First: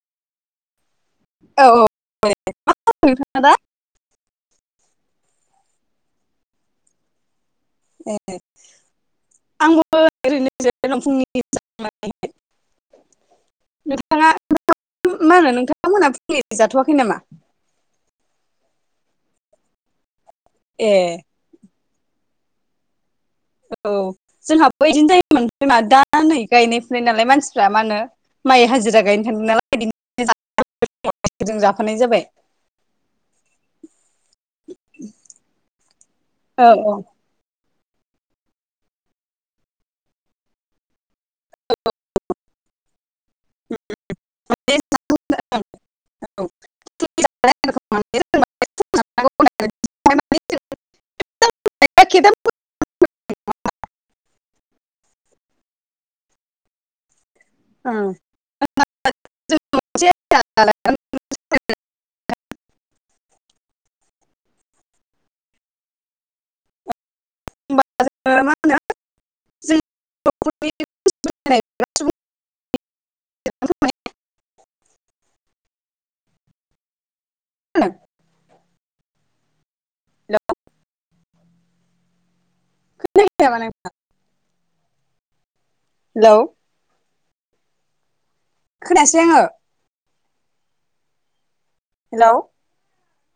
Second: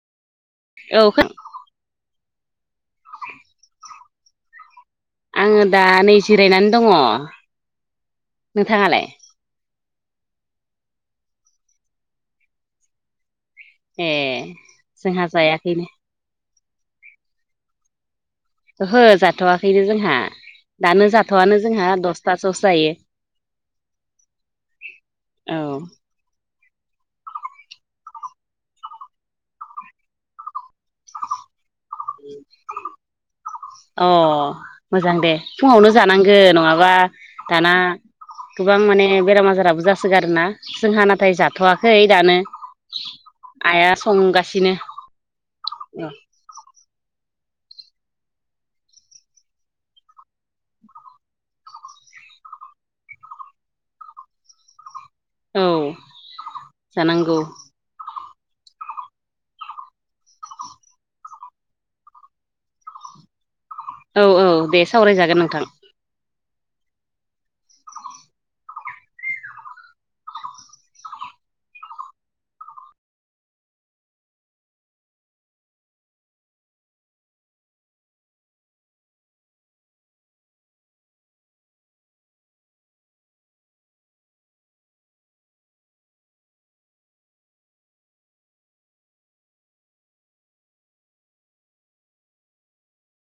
औ खोना औ औ मा नोंथाङा दा? आङो दा नै जिरायनानै दङ। ए नोंथाङालाय आंबो ओरैनो [unintelligible] फुंनि [unintelligible] ए नोंथाङा जोंहा जायाखैनो। एै जाथ'वाखै नामा? ओ हो जाथ'वाखैनो जोंहा ए दानो जाथ'आनो जोंहा दसथासोयावसो जायो। औ जोंहाबो बिदिनो औ जायोमोन [unintelligible] दा नै गायनाय फुनाय नालाय मानसिफ्रा मा होनो माइ हाजिरा गायनो थांदों नालाय [unintelligible] [inaudible] जों जाफानाय जाबाय अ मोजां दे फुङावनो जानांगो औ नङाबा औ दाना गोबां माने बेराम आजाराबो जासोगारोना जोंहा नाथाय जाथ'वाखै दानो। आइया संगासिनो माने [unintelligible] माने [inaudible] [unintelligible] औ जानांगौ। [unintelligible] औ औ दे सावरायजागोन नोंथां। होनबा जोङो मा होनो जों [unintelligible] [inaudible] फोरमान [unintelligible] हेलौ [unintelligible] हेल' खोनायासै आङो हेलौ